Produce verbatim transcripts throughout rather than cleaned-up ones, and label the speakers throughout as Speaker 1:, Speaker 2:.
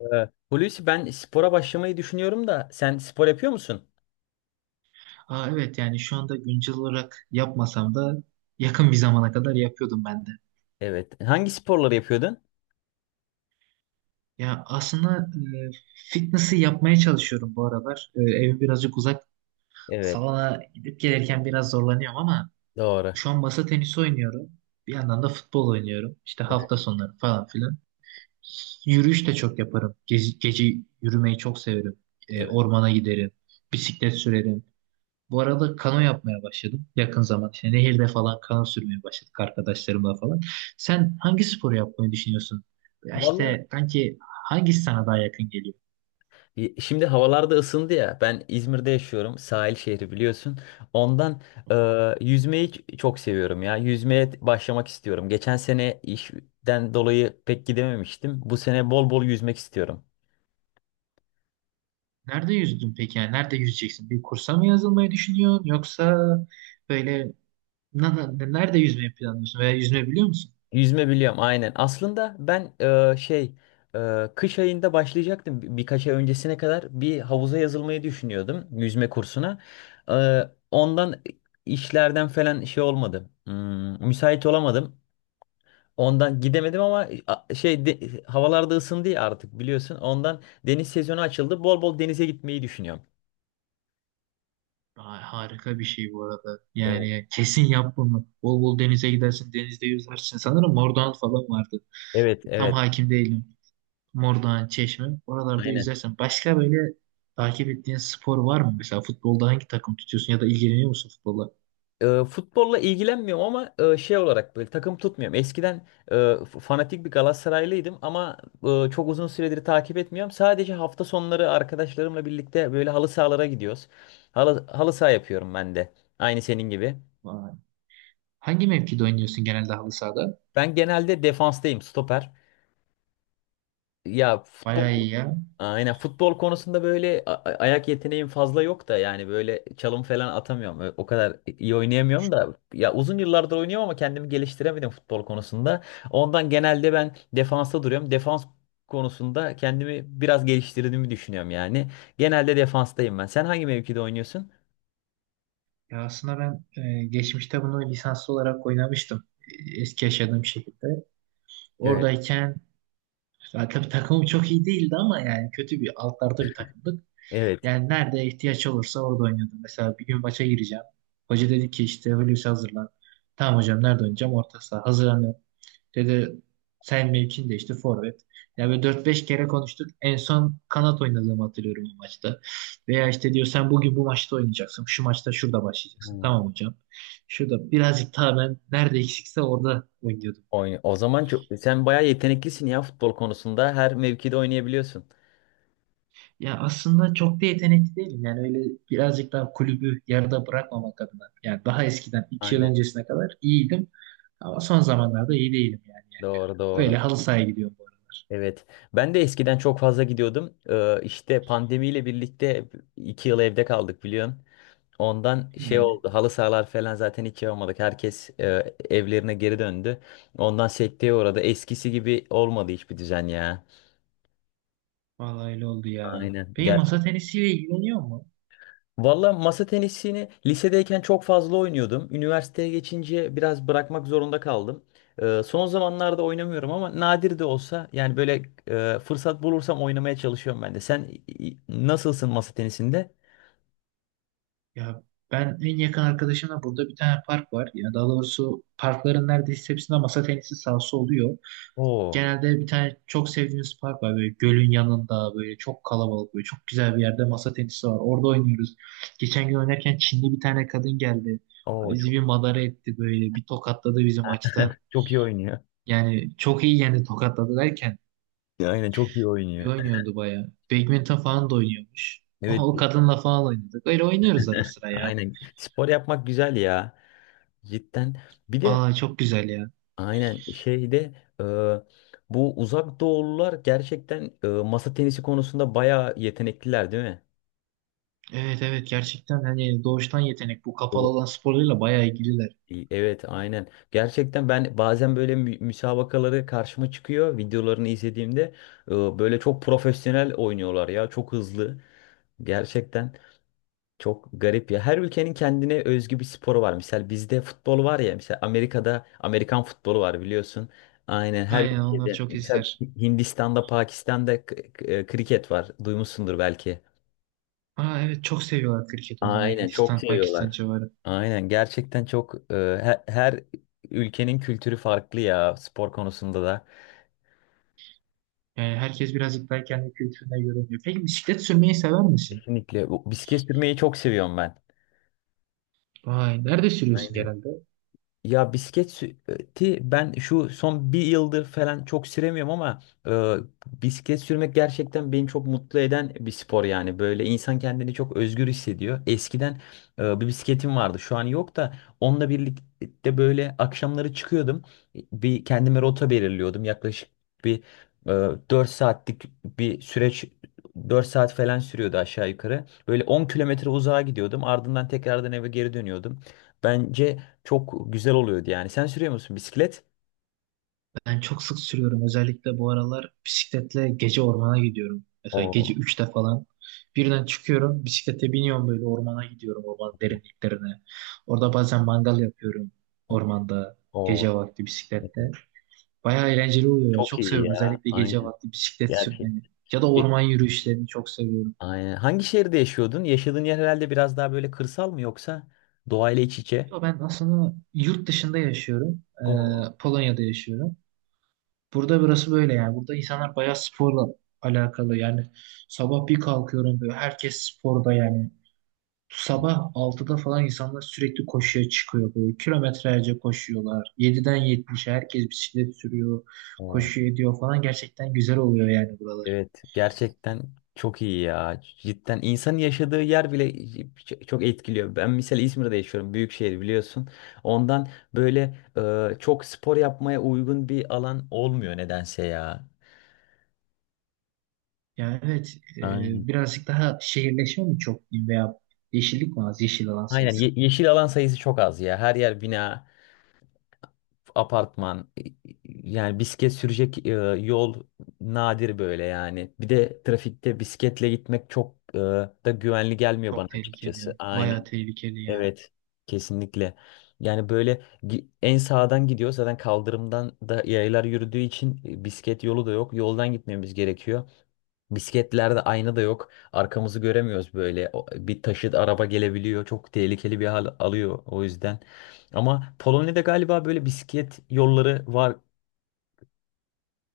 Speaker 1: Ee, Hulusi, ben spora başlamayı düşünüyorum da sen spor yapıyor musun?
Speaker 2: Aa, evet yani şu anda güncel olarak yapmasam da yakın bir zamana kadar yapıyordum ben de.
Speaker 1: Evet. Hangi sporları yapıyordun?
Speaker 2: Ya aslında e, fitness'ı yapmaya çalışıyorum bu aralar. E, evim birazcık uzak.
Speaker 1: Evet.
Speaker 2: Salona gidip gelirken biraz zorlanıyorum ama
Speaker 1: Doğru.
Speaker 2: şu an masa tenisi oynuyorum. Bir yandan da futbol oynuyorum. İşte
Speaker 1: Evet.
Speaker 2: hafta sonları falan filan. Yürüyüş de çok yaparım. Gece, gece yürümeyi çok severim. E,
Speaker 1: Evet.
Speaker 2: ormana giderim. Bisiklet sürerim. Bu arada kano yapmaya başladım yakın zaman. İşte nehirde falan kano sürmeye başladık arkadaşlarımla falan. Sen hangi sporu yapmayı düşünüyorsun? Ya
Speaker 1: Valla,
Speaker 2: işte kanki, hangisi sana daha yakın geliyor?
Speaker 1: y- şimdi havalar da ısındı ya. Ben İzmir'de yaşıyorum. Sahil şehri, biliyorsun. Ondan e, yüzmeyi ç- çok seviyorum ya. Yüzmeye t- başlamak istiyorum. Geçen sene işten dolayı pek gidememiştim. Bu sene bol bol yüzmek istiyorum.
Speaker 2: Nerede yüzdün peki? Yani nerede yüzeceksin? Bir kursa mı yazılmayı düşünüyorsun? Yoksa böyle na- na- nerede yüzmeyi planlıyorsun? Veya yüzme biliyor musun?
Speaker 1: Yüzme biliyorum, aynen. Aslında ben, e, şey e, kış ayında başlayacaktım. Bir- birkaç ay öncesine kadar bir havuza yazılmayı düşünüyordum, yüzme kursuna. E, Ondan işlerden falan şey olmadı. Hmm, müsait olamadım. Ondan gidemedim ama a- şey de- havalarda ısındı ya artık, biliyorsun. Ondan deniz sezonu açıldı. Bol bol denize gitmeyi düşünüyorum.
Speaker 2: Ay, harika bir şey bu arada.
Speaker 1: Evet,
Speaker 2: Yani kesin yap bunu. Bol bol denize gidersin, denizde yüzersin. Sanırım Mordoğan falan vardı.
Speaker 1: evet,
Speaker 2: Tam
Speaker 1: evet.
Speaker 2: hakim değilim. Mordoğan, Çeşme. Oralarda
Speaker 1: Aynen.
Speaker 2: yüzersen. Başka böyle takip ettiğin spor var mı? Mesela futbolda hangi takım tutuyorsun ya da ilgileniyor musun futbolla?
Speaker 1: E, futbolla ilgilenmiyorum ama e, şey olarak, böyle takım tutmuyorum. Eskiden e, f- fanatik bir Galatasaraylıydım ama e, çok uzun süredir takip etmiyorum. Sadece hafta sonları arkadaşlarımla birlikte böyle halı sahalara gidiyoruz. Halı, halı saha yapıyorum ben de. Aynı senin gibi.
Speaker 2: Vay. Hangi mevkide oynuyorsun genelde halı sahada?
Speaker 1: Ben genelde defanstayım, stoper. Ya futbol,
Speaker 2: Bayağı iyi ya.
Speaker 1: aynen, futbol konusunda böyle a- a- ayak yeteneğim fazla yok da, yani böyle çalım falan atamıyorum. Ö- O kadar iyi oynayamıyorum da ya, uzun yıllardır oynuyorum ama kendimi geliştiremedim futbol konusunda. Ondan genelde ben defansta duruyorum. Defans konusunda kendimi biraz geliştirdiğimi düşünüyorum, yani. Genelde defanstayım ben. Sen hangi mevkide oynuyorsun?
Speaker 2: Ya aslında ben e, geçmişte bunu lisanslı olarak oynamıştım. E, Eski yaşadığım şekilde.
Speaker 1: Evet.
Speaker 2: Oradayken ya tabii takımım çok iyi değildi ama yani kötü bir altlarda bir takımdık.
Speaker 1: Evet.
Speaker 2: Yani nerede ihtiyaç olursa orada oynuyordum. Mesela bir gün maça gireceğim. Hoca dedi ki işte, Hulusi hazırlan. Tamam hocam, nerede oynayacağım? Orta saha. Hazırlan. Ya da sen mevkin de işte forvet. Ya böyle dört beş kere konuştuk. En son kanat oynadığımı hatırlıyorum o maçta. Veya işte diyor, sen bugün bu maçta oynayacaksın. Şu maçta şurada başlayacaksın.
Speaker 1: Hmm.
Speaker 2: Tamam hocam. Şurada birazcık daha ben nerede eksikse orada oynuyordum.
Speaker 1: Oyna- O zaman çok sen bayağı yeteneklisin ya, futbol konusunda. Her mevkide oynayabiliyorsun.
Speaker 2: Ya aslında çok da yetenekli değilim. Yani öyle birazcık daha kulübü yarıda bırakmamak adına. Yani daha eskiden iki yıl
Speaker 1: Aynen.
Speaker 2: öncesine kadar iyiydim. Ama son zamanlarda iyi değilim yani. yani
Speaker 1: Doğru,
Speaker 2: Öyle
Speaker 1: doğru.
Speaker 2: halı sahaya gidiyorum bu aralar.
Speaker 1: Evet. Ben de eskiden çok fazla gidiyordum. Ee, işte pandemiyle birlikte iki yıl evde kaldık, biliyorsun. Ondan şey
Speaker 2: Yani
Speaker 1: oldu. Halı sahalar falan zaten hiç yapamadık. Herkes e, evlerine geri döndü. Ondan sekteye uğradı. Eskisi gibi olmadı hiçbir düzen, ya.
Speaker 2: vallahi öyle oldu ya.
Speaker 1: Aynen.
Speaker 2: Peki
Speaker 1: Ger
Speaker 2: masa tenisiyle ilgileniyor mu?
Speaker 1: Valla, masa tenisini lisedeyken çok fazla oynuyordum. Üniversiteye geçince biraz bırakmak zorunda kaldım. Ee, son zamanlarda oynamıyorum ama nadir de olsa, yani böyle, e, fırsat bulursam oynamaya çalışıyorum ben de. Sen, i- i- nasılsın masa tenisinde?
Speaker 2: Ya ben en yakın arkadaşımla burada bir tane park var. Ya daha doğrusu parkların neredeyse hepsinde masa tenisi sahası oluyor.
Speaker 1: Oo,
Speaker 2: Genelde bir tane çok sevdiğimiz park var. Böyle gölün yanında, böyle çok kalabalık, böyle çok güzel bir yerde masa tenisi var. Orada oynuyoruz. Geçen gün oynarken Çinli bir tane kadın geldi.
Speaker 1: oo,
Speaker 2: Bizi
Speaker 1: çok
Speaker 2: bir madara etti böyle. Bir tokatladı bizim maçta.
Speaker 1: çok iyi oynuyor.
Speaker 2: Yani çok iyi yendi, tokatladı derken.
Speaker 1: Aynen, çok iyi
Speaker 2: Bir
Speaker 1: oynuyor.
Speaker 2: oynuyordu bayağı. Badminton falan da oynuyormuş.
Speaker 1: Evet,
Speaker 2: Oha, o kadınla falan oynadık. Öyle oynuyoruz ara sıra ya.
Speaker 1: aynen. Spor yapmak güzel ya. Cidden. Bir de,
Speaker 2: Aa, çok güzel ya.
Speaker 1: aynen şeyde, e, bu uzak doğulular gerçekten, e, masa tenisi konusunda bayağı yetenekliler, değil mi?
Speaker 2: Evet, evet, gerçekten hani doğuştan yetenek, bu kapalı
Speaker 1: Evet.
Speaker 2: alan sporlarıyla bayağı ilgililer.
Speaker 1: Evet, aynen. Gerçekten, ben bazen böyle mü- müsabakaları karşıma çıkıyor, videolarını izlediğimde e, böyle çok profesyonel oynuyorlar ya, çok hızlı. Gerçekten. Çok garip ya. Her ülkenin kendine özgü bir sporu var. Mesela bizde futbol var ya. Mesela Amerika'da Amerikan futbolu var, biliyorsun. Aynen, her
Speaker 2: Aynen, onlar
Speaker 1: ülkede.
Speaker 2: çok
Speaker 1: Mesela
Speaker 2: izler.
Speaker 1: Hindistan'da, Pakistan'da, k- k- e, kriket var. Duymuşsundur belki.
Speaker 2: Aa, evet, çok seviyorlar kriket oynamayı
Speaker 1: Aynen, çok
Speaker 2: Hindistan, Pakistan
Speaker 1: seviyorlar.
Speaker 2: civarı.
Speaker 1: Aynen, gerçekten çok, e, he- her ülkenin kültürü farklı ya, spor konusunda da.
Speaker 2: Yani herkes birazcık daha kendi kültürüne göre oynuyor. Peki bisiklet sürmeyi sever misin?
Speaker 1: Kesinlikle. Bu Bisiklet sürmeyi çok seviyorum ben.
Speaker 2: Vay, nerede sürüyorsun
Speaker 1: Aynen.
Speaker 2: genelde?
Speaker 1: Ya bisikleti ben şu son bir yıldır falan çok süremiyorum ama, e, bisiklet sürmek gerçekten beni çok mutlu eden bir spor, yani. Böyle insan kendini çok özgür hissediyor. Eskiden, e, bir bisikletim vardı, şu an yok da, onunla birlikte böyle akşamları çıkıyordum. Bir kendime rota belirliyordum, yaklaşık bir e, dört saatlik bir süreç dört saat falan sürüyordu, aşağı yukarı. Böyle on kilometre uzağa gidiyordum, ardından tekrardan eve geri dönüyordum. Bence çok güzel oluyordu, yani. Sen sürüyor musun bisiklet?
Speaker 2: Ben çok sık sürüyorum. Özellikle bu aralar bisikletle gece ormana gidiyorum. Mesela gece
Speaker 1: Oo,
Speaker 2: üçte falan. Birden çıkıyorum, bisiklete biniyorum, böyle ormana gidiyorum, ormanın derinliklerine. Orada bazen mangal yapıyorum ormanda,
Speaker 1: o,
Speaker 2: gece vakti bisiklette. Bayağı eğlenceli oluyor ya.
Speaker 1: çok
Speaker 2: Çok
Speaker 1: iyi
Speaker 2: seviyorum
Speaker 1: ya.
Speaker 2: özellikle gece
Speaker 1: Aynen.
Speaker 2: vakti bisiklet
Speaker 1: Gerçek.
Speaker 2: sürmeyi. Ya da orman yürüyüşlerini çok seviyorum.
Speaker 1: Aynen. Hangi şehirde yaşıyordun? Yaşadığın yer herhalde biraz daha böyle kırsal mı, yoksa doğayla iç içe?
Speaker 2: Ya ben aslında yurt dışında yaşıyorum.
Speaker 1: O,
Speaker 2: Ee, Polonya'da yaşıyorum. Burada, burası böyle yani. Burada insanlar bayağı sporla alakalı yani. Sabah bir kalkıyorum, böyle herkes sporda yani. Sabah altıda falan insanlar sürekli koşuya çıkıyor böyle. Kilometrelerce koşuyorlar. Yediden yetmişe herkes bisiklet sürüyor.
Speaker 1: o.
Speaker 2: Koşu ediyor falan. Gerçekten güzel oluyor yani buralar.
Speaker 1: Evet, gerçekten çok iyi ya. Cidden, insanın yaşadığı yer bile ç- çok etkiliyor. Ben mesela İzmir'de yaşıyorum. Büyük şehir, biliyorsun. Ondan böyle, e, çok spor yapmaya uygun bir alan olmuyor nedense ya.
Speaker 2: Yani evet, e,
Speaker 1: Aynen.
Speaker 2: birazcık daha şehirleşme mi çok diyeyim, veya yeşillik mi az? Yeşil alan
Speaker 1: Aynen, ye-
Speaker 2: sayısı.
Speaker 1: yeşil alan sayısı çok az ya. Her yer bina, apartman. Yani bisiklet sürecek e, yol nadir böyle, yani. Bir de trafikte bisikletle gitmek çok e, da güvenli gelmiyor bana,
Speaker 2: Çok
Speaker 1: açıkçası.
Speaker 2: tehlikeli. Bayağı
Speaker 1: Aynen.
Speaker 2: tehlikeli yani.
Speaker 1: Evet. Kesinlikle. Yani böyle, gi- en sağdan gidiyor. Zaten kaldırımdan da yaylar yürüdüğü için e, bisiklet yolu da yok. Yoldan gitmemiz gerekiyor. Bisikletlerde ayna da yok. Arkamızı göremiyoruz böyle. O- Bir taşıt, araba gelebiliyor. Çok tehlikeli bir hal alıyor, o yüzden. Ama Polonya'da galiba böyle bisiklet yolları var.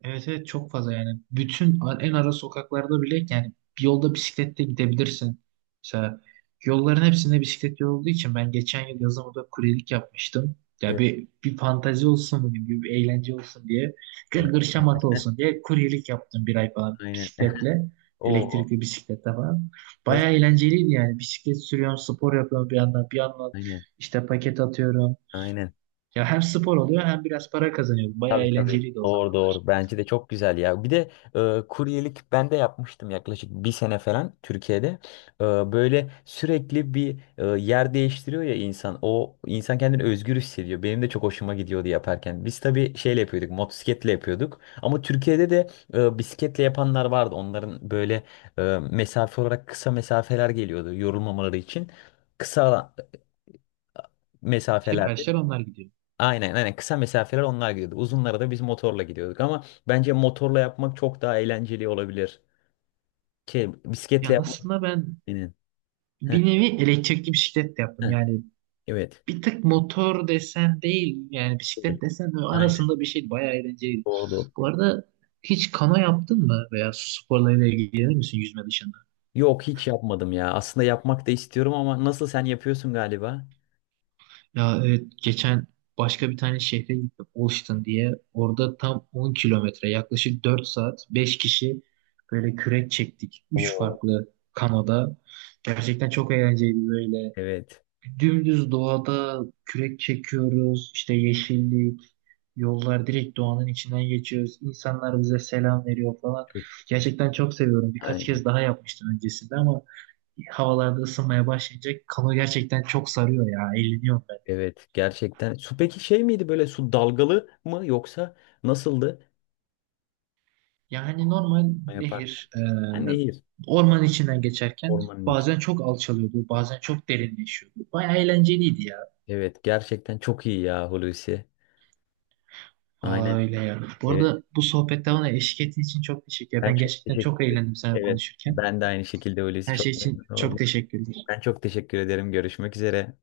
Speaker 2: Evet, evet, çok fazla yani. Bütün a- en ara sokaklarda bile yani bir yolda bisikletle gidebilirsin. Mesela yolların hepsinde bisiklet yolu olduğu için ben geçen yıl yazın orada kuryelik yapmıştım. Ya
Speaker 1: Evet,
Speaker 2: bir, bir fantezi olsun gibi, bir bir eğlence olsun diye,
Speaker 1: evet,
Speaker 2: gırgır şamata olsun diye kuryelik yaptım bir ay falan
Speaker 1: aynen.
Speaker 2: bisikletle.
Speaker 1: O
Speaker 2: Elektrikli bisikletle falan.
Speaker 1: nasıl?
Speaker 2: Bayağı eğlenceliydi yani. Bisiklet sürüyorum, spor yapıyorum bir yandan. Bir yandan
Speaker 1: Aynen.
Speaker 2: işte paket atıyorum.
Speaker 1: Aynen.
Speaker 2: Ya hem spor oluyor hem biraz para kazanıyorum. Bayağı
Speaker 1: Tabii, tabii.
Speaker 2: eğlenceliydi o
Speaker 1: Doğru,
Speaker 2: zamanlar.
Speaker 1: doğru. Bence de çok güzel ya. Bir de e, kuryelik ben de yapmıştım yaklaşık bir sene falan Türkiye'de. E, Böyle sürekli bir, e, yer değiştiriyor ya insan. O, insan kendini özgür hissediyor. Benim de çok hoşuma gidiyordu yaparken. Biz tabii şeyle yapıyorduk, motosikletle yapıyorduk. Ama Türkiye'de de e, bisikletle yapanlar vardı. Onların böyle e, mesafe olarak kısa mesafeler geliyordu, yorulmamaları için. Kısa, e, mesafelerde...
Speaker 2: Siparişler onlar gidiyor.
Speaker 1: Aynen, aynen, kısa mesafeler onlar gidiyordu. Uzunlara da biz motorla gidiyorduk ama bence motorla yapmak çok daha eğlenceli olabilir. Şey, bisikletle
Speaker 2: Ya
Speaker 1: yapmak
Speaker 2: aslında ben
Speaker 1: benim. Heh,
Speaker 2: bir nevi elektrikli bisiklet de yaptım.
Speaker 1: heh,
Speaker 2: Yani
Speaker 1: evet.
Speaker 2: bir tık motor desen değil, yani bisiklet
Speaker 1: Öyle.
Speaker 2: desen de,
Speaker 1: Aynen,
Speaker 2: arasında bir şey, bayağı eğlenceliydi.
Speaker 1: doğru.
Speaker 2: Bu arada hiç kano yaptın mı veya su sporlarıyla ilgilenir misin yüzme dışında?
Speaker 1: Yok, hiç yapmadım ya. Aslında yapmak da istiyorum ama nasıl, sen yapıyorsun galiba?
Speaker 2: Ya evet, geçen başka bir tane şehre gittim, Olştun diye. Orada tam on kilometre, yaklaşık dört saat, beş kişi böyle kürek çektik. üç
Speaker 1: Oo.
Speaker 2: farklı kanoda. Gerçekten çok eğlenceliydi böyle.
Speaker 1: Evet.
Speaker 2: Dümdüz doğada kürek çekiyoruz, işte yeşillik, yollar direkt doğanın içinden geçiyoruz. İnsanlar bize selam veriyor falan.
Speaker 1: Çok-
Speaker 2: Gerçekten çok seviyorum. Birkaç
Speaker 1: Aynen.
Speaker 2: kez daha yapmıştım öncesinde ama havalarda ısınmaya başlayınca kano gerçekten çok sarıyor ya. Eğleniyorum ben.
Speaker 1: Evet, gerçekten. Su peki şey miydi, böyle su dalgalı mı yoksa nasıldı?
Speaker 2: Yani normal
Speaker 1: Yaparken.
Speaker 2: nehir, e,
Speaker 1: Ha, nehir.
Speaker 2: orman içinden geçerken
Speaker 1: Ormanın içi.
Speaker 2: bazen çok alçalıyordu, bazen çok derinleşiyordu. Bayağı eğlenceliydi ya.
Speaker 1: Evet, gerçekten çok iyi ya, Hulusi.
Speaker 2: Vallahi
Speaker 1: Aynen.
Speaker 2: öyle ya. Bu
Speaker 1: Evet.
Speaker 2: arada bu sohbette bana eşlik ettiğin için çok teşekkür ederim.
Speaker 1: Ben
Speaker 2: Ben
Speaker 1: çok
Speaker 2: gerçekten çok
Speaker 1: teşekkür ederim.
Speaker 2: eğlendim seninle
Speaker 1: Evet,
Speaker 2: konuşurken.
Speaker 1: ben de aynı şekilde, öylesi
Speaker 2: Her şey
Speaker 1: çok
Speaker 2: için
Speaker 1: memnun
Speaker 2: çok
Speaker 1: oldum.
Speaker 2: teşekkürler.
Speaker 1: Ben çok teşekkür ederim. Görüşmek üzere.